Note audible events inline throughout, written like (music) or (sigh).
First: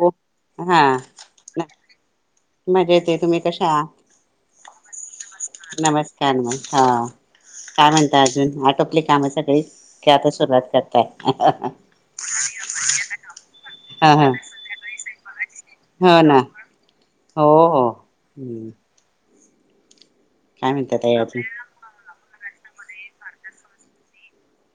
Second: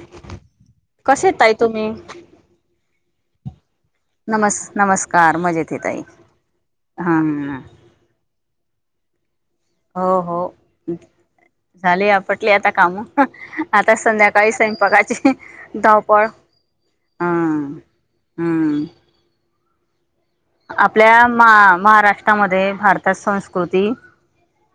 हो हा कसे ताई तुम्ही? मजा येते तुम्ही कशा? नमस् नमस्कार मजेत ये ताई नमस्कार. मग हा हम्म काय म्हणता अजून? आटोपले कामास हो हो झाले. आपटली आता काम. आता हा हा संध्याकाळी स्वयंपाकाची हो दावपळ ना हो हम्म हो हम्म. काय म्हणतात ताई आपल्या अजून म महाराष्ट्रामध्ये भारतात संस्कृती.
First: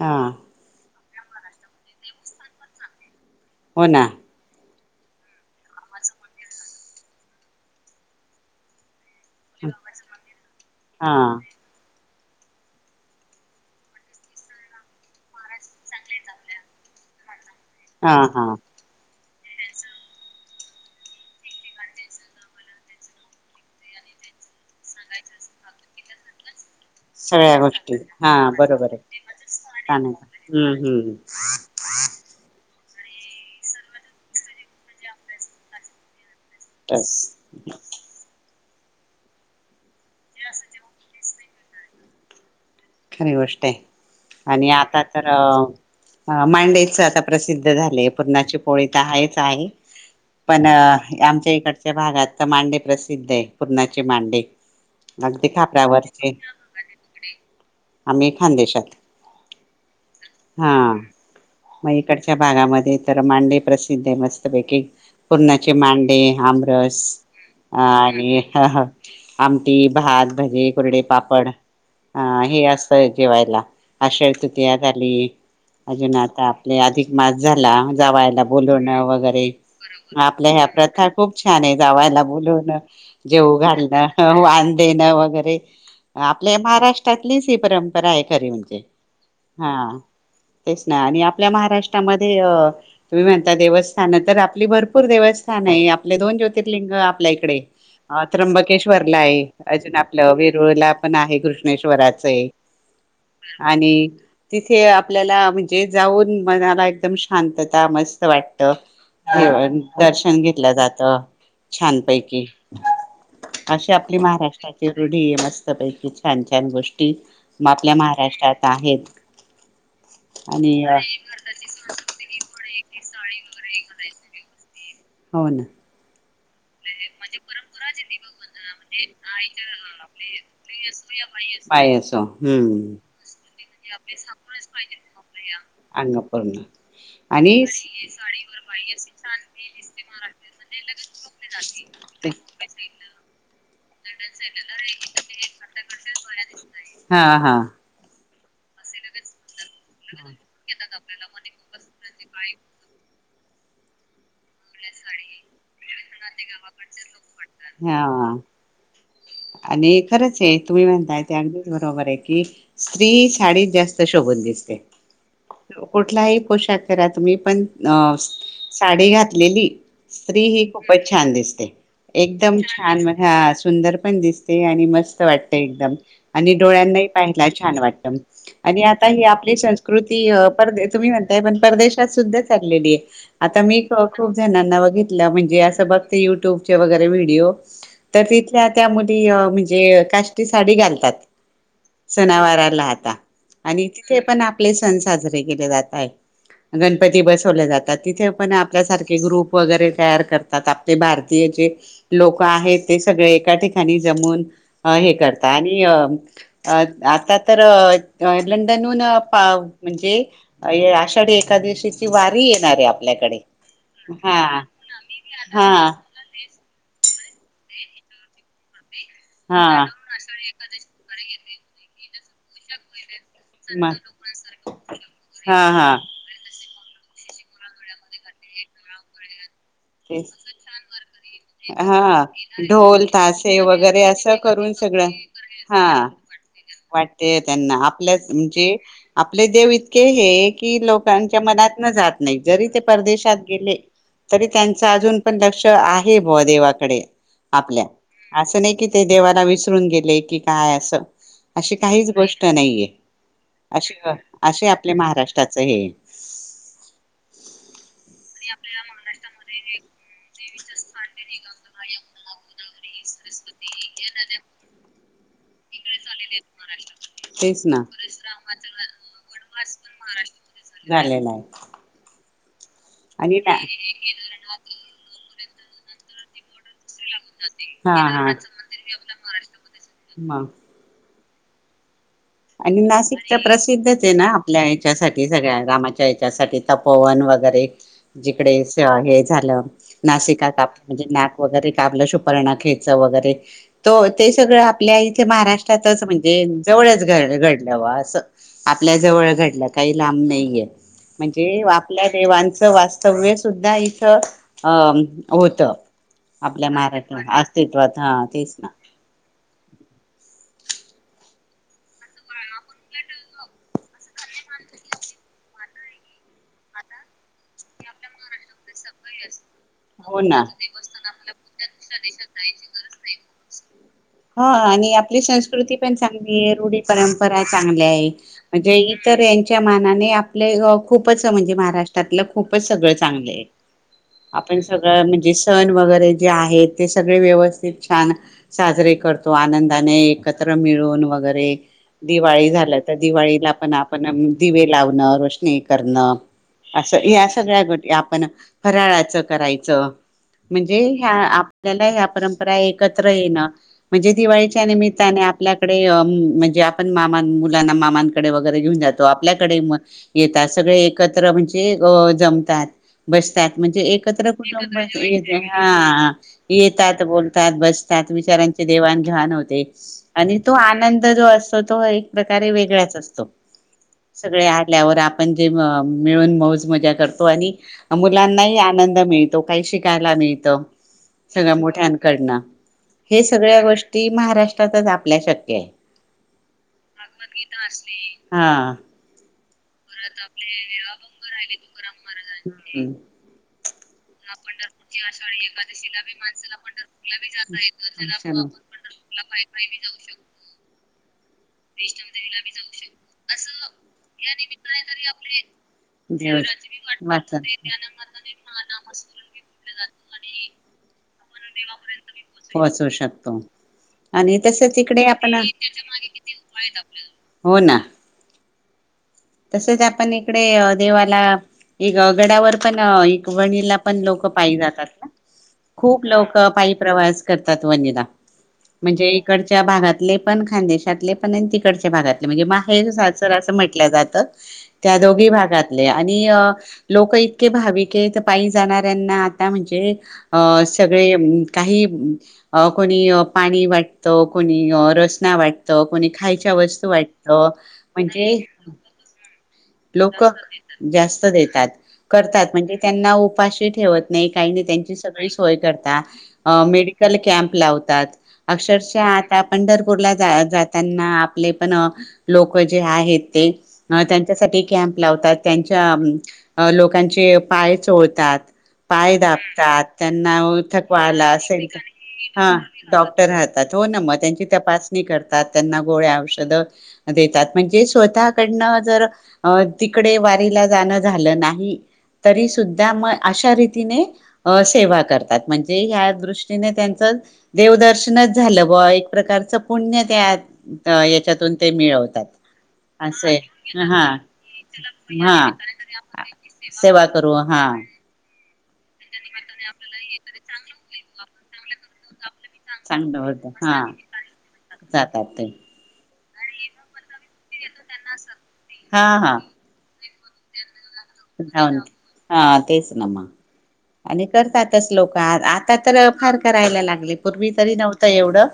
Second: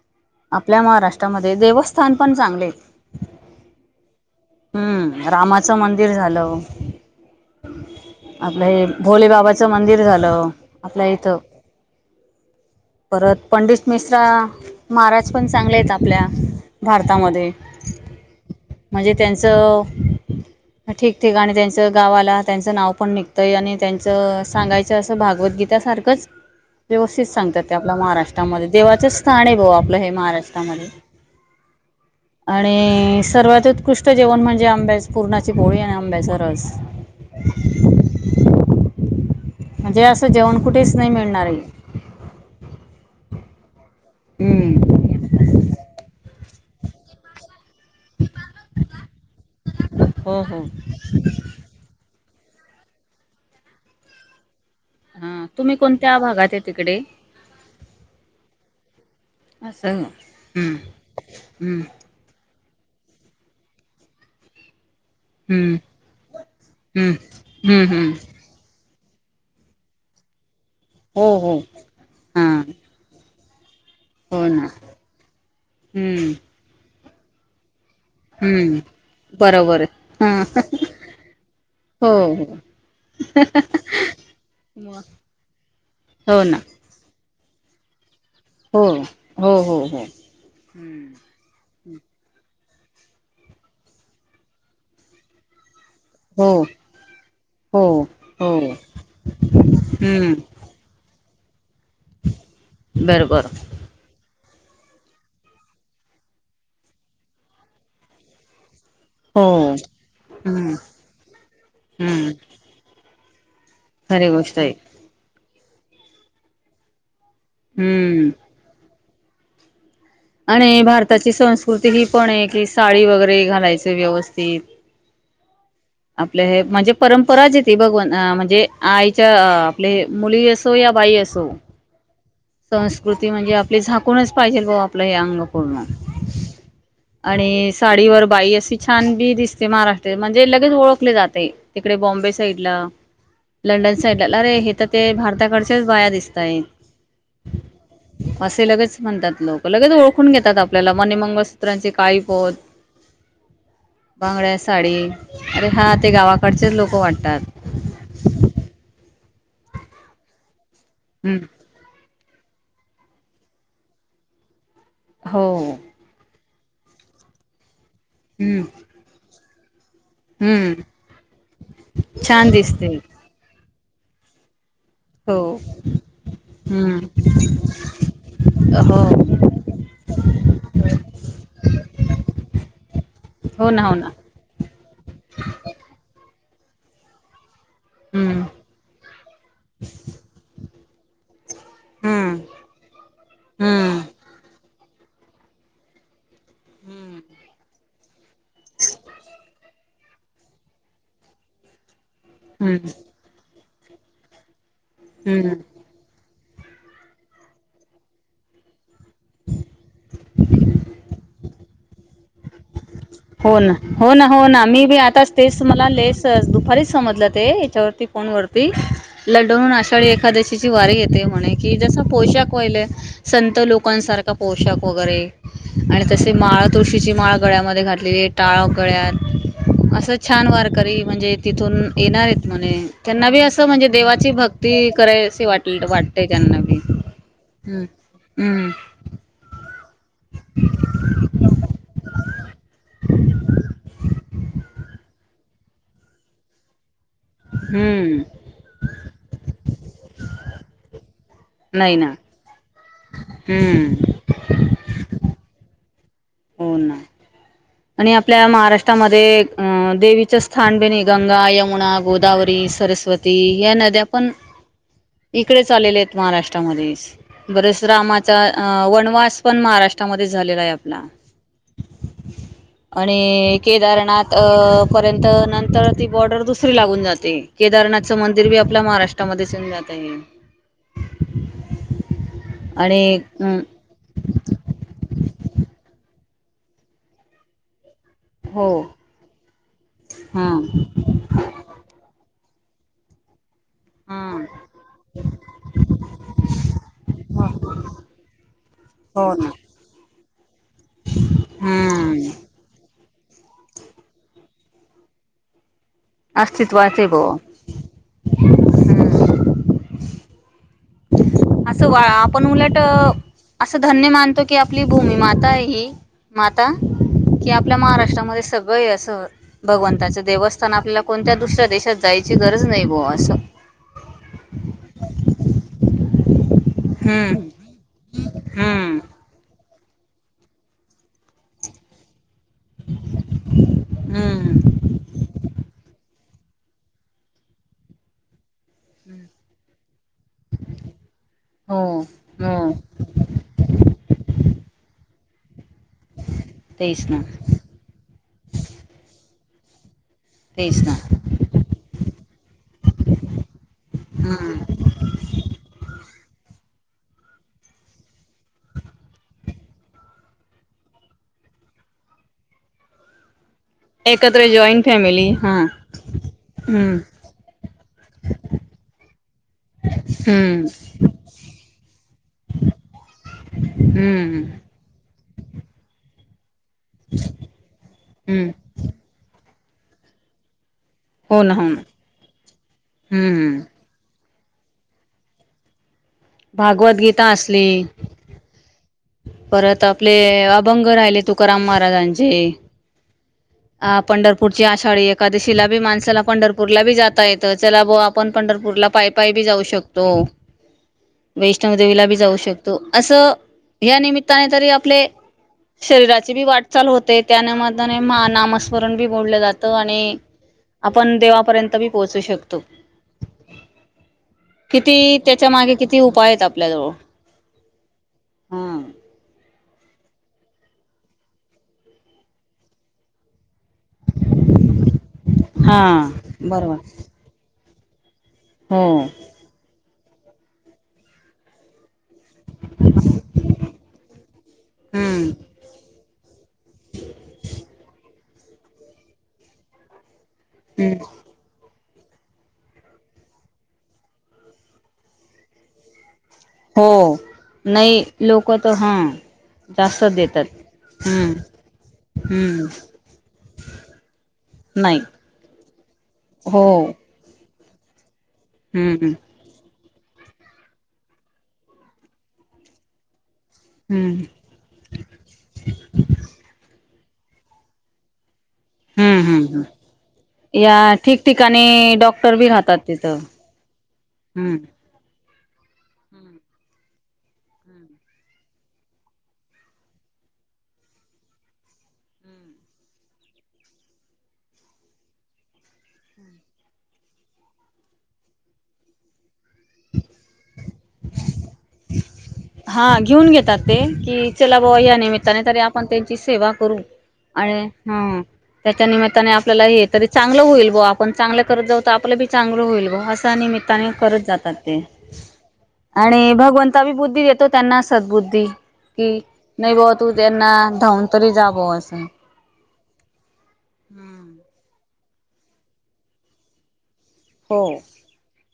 हा आपल्या महाराष्ट्रामध्ये देवस्थान पण चांगले हेत. हो ना. हम्म. रामाचं मंदिर झालं. आपलं हे भोलेबाबाच मंदिर झालं आपल्या हा इथ. परत पंडित मिश्रा महाराज पण चांगले आहेत आपल्या भारतामध्ये. हा हा. म्हणजे त्यांचं ठीक ठीक आणि त्यांच गावाला त्यांच नाव पण निघतंय आणि त्यांच सांगायचं असं भागव भगवतगीतासारखंच व्यवस्थित सगळ्या सांगतात ते आपल्या गोष्टी हा महाराष्ट्रामध्ये बरोबर देवाच स्थान आहे भाऊ आपलं छान हे आहे हम्म महाराष्ट्रामध्ये. हम्म आणि सर्वात उत्कृष्ट जेवण म्हणजे आंब्या, पुरणाची पोळी आणि आंब्यास तेच. म्हणजे असं जेवण कुठेच नाही मिळणार आहे. खरी गोष्ट आहे आणि आता हम्म तर मांडेच आता प्रसि काय झालय पुरणाची पोळी काय आहे ताई, हो हो पण आमच्या इकडच्या भागात आता मांडे प्रसिद्ध आहे पुरणाचे मांडे. हा अगदी तुम्ही कोणत्या खापऱ्यावरचे. भागात आहे तिकडे आम्ही खानदेशात. असं हा हम्म हम्म मग इकडच्या भागामध्ये तर मांडे प्रसिद्ध आहे मस्त पैकी. पुरणाचे हम्म मांडे आमरस हम्म हम्म हम्म आणि हं हं. आमटी, भात, भजे, कुरडे, हो पापड हो अं हां हे असतय जेवायला. आषाढ हो ना तृतीया झाली, अजून हम्म आता आपले अधिक मास झाला. जावायला हम्म बोलवणं वगैरे बरोबर हां आपल्या ह्या प्रथा खूप छान आहे हो जावायला बोलवणं. जेऊ घालणं वान हो देणं वगैरे हो आपल्या ना महाराष्ट्रात. ली हीच परंपरा आहे. खरी म्हणजे हो हो हो हा हो तेच ना आणि आपल्या महाराष्ट्रामध्ये अ तुम्ही म्हणता देवस्थान तर आपली भरपूर देवस्थान आहे. आपले दोन हो ज्योतिर्लिंग. आपल्या इकडे. हो अ हो त्र्यंबकेश्वरला आहे. अजून आपलं हम्म वेरूळला पण आहे. कृष्णेश्वराचे बरोबर आणि तिथे आपल्यालाला म्हणजे जाऊन मनाला एकदम शांतता, मस्त वाटत. हो दर्शन घेतलं हम्म जात हम्म छानपैकी. अशी आपली खरी गोष्ट आहे महाराष्ट्राची रूढी मस्त पैकी छान छान गोष्टी. मग आपल्या हम्म महाराष्ट्रात आहेत. आणि भारताची संस्कृती ही पण आहे की साडी वगैरे घालायच व्यवस्थित. हो ना. आपलं हे म्हणजे परंपराच येती बघून अ म्हणजे आईच्या अ आपले मुली असो या बाई असो. बाई असो हम्म संस्कृती म्हणजे आपली झाकूनच पाहिजेल बुवा आपलं हे अंग पूर्ण. अंगपूर्ण आणि साडीवर बाई अशी छान बी दिसते. महाराष्ट्रात म्हणजे लगेच ओळखले जात. तिकडे बॉम्बे जाते. साईड ला लंडन साईडला रे हे तर ते भारताकडच्याच बाया दिसताय. हा हा असे लगेच म्हणतात लोक. लगेच ओळखून घेतात आपल्याला मनी मंगळसूत्रांचे काळी पोत बांगड्या साडी अरे हात हा आणि खरंच आहे. तुम्ही म्हणताय ते हम्म अगदीच बरोबर आहे की स्त्री साडीत जास्त शोभून दिसते. हो कुठलाही पोशाख करा तुम्ही पण अ हम्म साडी घात लेली स्त्री ही हम्म खूपच छान दिसते एकदम छान हा. सुंदर पण दिसते आणि मस्त हो वाटत एकदम आणि डोळ्यांना ही हम्म पाहिला छान वाटत आणि हो आता ही आपली सं स्कृती अ परदे तुम्ही म्हणताय पण परदेशात सुद्धा चाललेली आहे आता अ हो मी ना हो ना खूप जणांना बघितला म्हणजे युट्यूब चे वगैरे व्हिडीओ त्या हम्म तिथल्या त्या मुली अ म्हणजे काष्ठ साडी घाल तात. हम्म सणा वारा ला आता आणि हम्म तिथे पण आले सण साजरे केले जाताय गणपती बसवले जा तात. तिथे पण आपल्यासारखे ग्रुप वगैरे तयार करतात आपले भारतीयचे लोक आहेत हम्म ते सगळे एका ठिकाणी जमून अ हे करतात हम्म आणि अ अ आता तर अ लंडनहून अ प म्हणजे आषाढी एक दशीची वारी येणारे आप हो ना हो ना हो ना मी बी आताच तेच हा मला लेस दुपारीच समजलं ते याच्यावरती फोन वरती हा लंडनहून आषाढी एखादशीची वारी येते म्हणे. कि जस पोषाक कोहिल संत लोकांसारखा पोशाख वगैरे हा हा आणि तसे माळ तुळशीची माळ गळ्यामध्ये घात लेले टाळो गळ्यात असं ते छान वारकरी म्हणजे तिथून येणार हा आहेत म्हणे ढोल त्यांना बी तासे असं म्हणजे वगैरे देवाची असं भक् करून ती सगळं करायशी वाट हा वाटतेय त्यांना बी वाटते त्यांना हम्म हम्म. क हे लोकांच्या मनात न जात नाही जरी ते परदेशात गेले तरी त्यांच अजून पण लक्ष आहे बुवा देवाकडे. आपल्या हम्म असं नाही कि ते देवाला विसरून गेले की काय असं. अशी नाही काहीच ना गोष्ट नाहीये अ हम्म असे आपल्या महाराष्ट्राच हे हो ना आणि आपल्या महाराष्ट्रामध्ये देवी चेस्थान कणी गंगा यमुना गोदावरी सरस्वती या नद्या पण इकडेचच आलेले आहेत महाराष्ट्रामध्ये. तेच ना बरेच रामाचां वनवास पण महाराष्ट्रामध्ये झालेला आहे आपला. झालेला आहे (inaudible) आणि केदारनाथ पर्यंत नंतर ती बॉर्डर दुसरी लागून जात ते. हा केदारनाथचं हा. मंदिर बी आपल्या महाराष्ट्रामध्येचऊन जात आहे. मग आणि नाशिक तर प्रसिद्धच आहे ना आपल्या याच्यासाठी सगळ्या रामाच्या त्यासाठी तपोवन वगैरे. जिकडे हो हे झालं नाशिका कापलं हां म्हणजे नाक वगैरे कापलं शु र्पनखेच वगैरे तो ते हां सगळं आपल्या इथे महाराष्ट्रातच म्हणजे जवळ घडलं अस आपल्या जवळ हो ना घडलं काही लांब नाहीये. म्हणजे आपल्या हम्म देवांचं वा स्तव्य सुुद्धा इथं अ होत. आपल्या अस्तित्वात आहे महाराष्ट्रा बुवा. अस्तित्वात हा तेच ना. हम्म असं वा आपण उलट असं धन्य मानतो की आपली भूमी माता आहे ही माता कि आपल्या महाराष्ट्रामध्ये सगळं असं हो भगवंताचं ना देवस्थान आपल्याला कोणत्या दुसऱ्या देशात जायची गरज नाही बुवा असं. हा आणि आपली संस्कृती पण चांगली रूढी परंपरा हम्म चांगल्या म्हणजे हम्म इतर यांच्या मानाने आपले खूपच म्हणजे महाराष्ट्रातलं खूपच सगळ चांगलेय. हम्म म्हणजे सण वगैरे जे आहेत ते सगळे व्यवस्थित छान. साजरे करतो आनंदाने एकत्र मिळून वगैरे हो दिवाळी हो झालं तर दिवाळीला पण आपण दिवे लावणं करणं तेच असं ना या सगळ्या गोी आपण फराळाचं करायचं म्हणजे तेच ना ह्या आपल्याला ह्या परंपरा एकत्र येणं म्हणजे दिवाळीच्या हम्म निमित्ताने आपल्याकडे म्हणजे पण मामां मुलांना मामांकडे वगैरे घेऊन जातो आपल्याकडे येतात सगळे एकत्र म्हणजे जमतात बसतात म्हणजे एकत्र कुटुंब हा हम्म येतात बोलतात बसतात विचारांचे देवान घण होते आणि तो हम्म आनंद जो असतो तो एक प्रकारे वेगळाच असतो हम्म सगळे आल्यावर आपण जे मिळून मौज मजा करतो आणि हम्म मुलांनाही आनंद तो काही शिकायला नाहीत हो सगळ्या ना हो ना मोठ्यांकडनं हे सगळ्या हम्म गोष्टी महाराष्ट्र आपल्या शक्यव भागवत गीता असली ह परत आपले अभंग राहिले तुकाराम महाराजांचे हम्म आप पंढरपूरची आषाढी एकादशीला बी माणसाला पंढरपूरला बी जाता येतं चला ब आपण पंढरपूरला पाहिज पायी बी जाऊ शकतो वैष्णवदेवीला बी जाऊ शकतो असं या निमित्ताने तरी आपले शरीराची बी वाट चाल होते त्याने म नामस्मरण बी बोल जात आणि आपण देवापर्यंत बी पोहोचू शकतो पोहोचवू शकतो आणि तसंच किती इकडे आपण त्याच्या मागे किती उपाय आहेत आपल्याजवळ आपल्याला हा तसेच आपण इकडे देवाला एक गडावर पण एक वणीला पण लोक पायी जातात ना खूप हा लोक पायी बरोबर प्रवास करतात वनला हो म्हणजे इकडच्या भागातले पण खानदेशातले पण आणि तिकडच्या भागात म्हणजे माहेर सासर असं म्हंटलं जात त्या दोघी हम्म भागातले आणि अं, लोकं इतकी भाविक ऐत पाई जाणाऱ्यांना आता म्हणजेऽऽ अ हम्म. ऽऽसगळे काहीऽ अं कोणी पाणी वाटतं, कोणी रसना वाटतं, कोणी खायऽऽ हो वसं वाटतं, म्हणजेऽऽ हां लोकं, जास्त देतात. करतात हम्म म्हणजे त्यांना उपाशी ठेवत नाही, काही नाही, त्यांची सगळी सोय करता हो अं मेडिऽऽ कल कॅम्प लावतात,, अक्षरशः हम्म आता आ पंढरपुऽऽ पूरला जा जातानां आपले पण अं लोकं जे आहेत ते अ हम्म त्यांच्यासाठी कॅम्प लावतात त्यांच्या,,, अं, लोकांचे पाय चोळतात पाय हम्म हम्म दाबतात,, त्यांना अं या थकवा आला असेलऽऽ ठिकठिकाणी डॉक्टर बी हां, राहतात तिथं डॉक्टर राहतात, हो ना मग त्यांची हम्म तपासणी करतऽप्पऽ तात त्यांना गोळ्या औषधं देतात म्हणजे स्वतःकडनंऽऽ जर अ तिकडे वारीला जाणं झालं नाही, तरी सुद्धा म अशा रीतीने अं सेवा करतात, म्हणजे ह्या दृष्टीने त्यांचऽऽ देवदर्शनच झालं बूवा एक प्रकारच पुण्य त्यात, य याच्यातून ते मिळवतात,, हा घेऊन घेतात असंयऽ ते, कि चला बूवा या निमित्ताने तरी आपण त्यांची सेवा करू,, सेवा करू आणि हा हाऽ त्याच्या निमित्ताने आपल्याला हे तरी चांगलं होईल बुवा आपण चांगलं करत जाऊ आपलं बीऽऽ चांगल होईल गं, चांगलं असा होत निमित्ताने करत जातात तेऽ हा जातात ते आणिऽऽ भगवंता बी बुद्धी देतो त्यांना सद बुद्धी हा की हा नाही बुवाऽऽ तू त्यांना धावूनऽऽ जाऊन,, हा, तेच ना मग, आणि करतातच लोक, आ आता तर फार करायला लागलेऽ पूर्वी हो तरी नव्हत एवढं,,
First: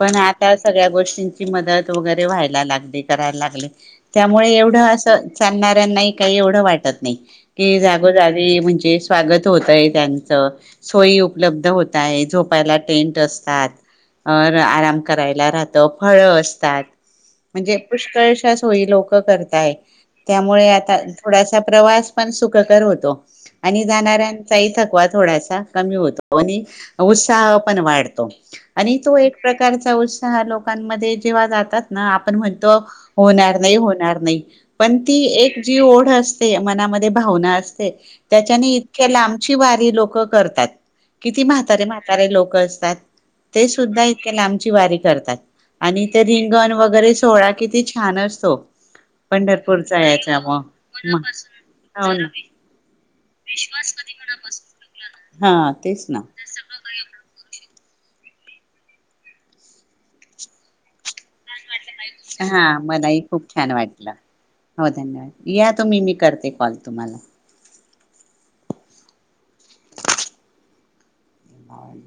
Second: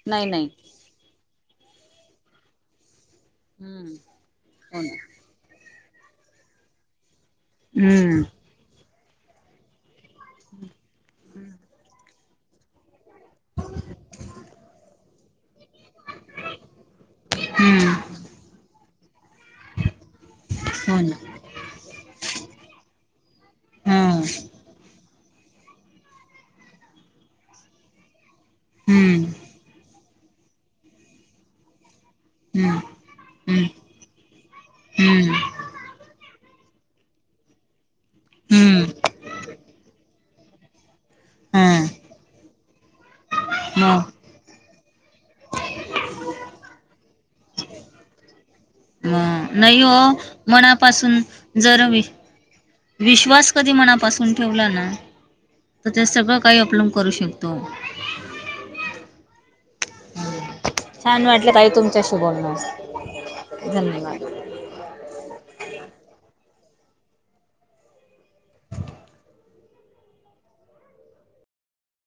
पण नाही नाही आता सगळ्या गोष्टींची मदत वगैरे व्हायला लागते. करायला लागले, हम्म त्यामुळे एवढं हो असं चालणार्या ना ही काही एवढं वाटत नाही. कि जागोजागी म्हणजे स्वागत होतय त्यांच, सोयी उपलब्ध होत आहे झोपायला. टेंट असतात, आराम करायला रा फळं असतात, म्हणजे पुष्कळशा सोयी लोकं करतात. काय त्यामुळे आता ना थोडासा प्रवास पण सुखकर होतो, आणि हम्म जाणाऱ्यांचाही थकवा. थोडासा, कमी होतो, आणि उत्साह पण वाढतो. आणि हम्म हो तो ना हम्म एक प्रकारचा उत्साह लोकांमध्ये जेव्हा जातात. ना आपण म्हणतो, हम्म हम्म होणार नाही, होणार नाही, पण ती हम्म एक जी ओढ अस ते, मनामध्ये भावना असते, त्याच्याने हम्म हम्म इतक्या लांबची वारी लोकं करतात. किती म्हातारे, हम्म म्हातारे लोक असतात. ते सुद्धा मग इतके लांबची वारी करतात, आणि ते रिंगण वगैरे सोहळा किती छान अस. ह नाही ह मग मनापासून मग जर म हो ना विश्वास कधी मनापासून ठेवला ना, हा तर तेच ते ना सगळं काही अपलन करू शकतो. छान वाटलं ताई तुम हां, मलाही खूप छान वाटलं, धन्यवाद हो धन्यवाद, या आत मी, मी, करते कॉल तुम्हाला ए (unintelligible)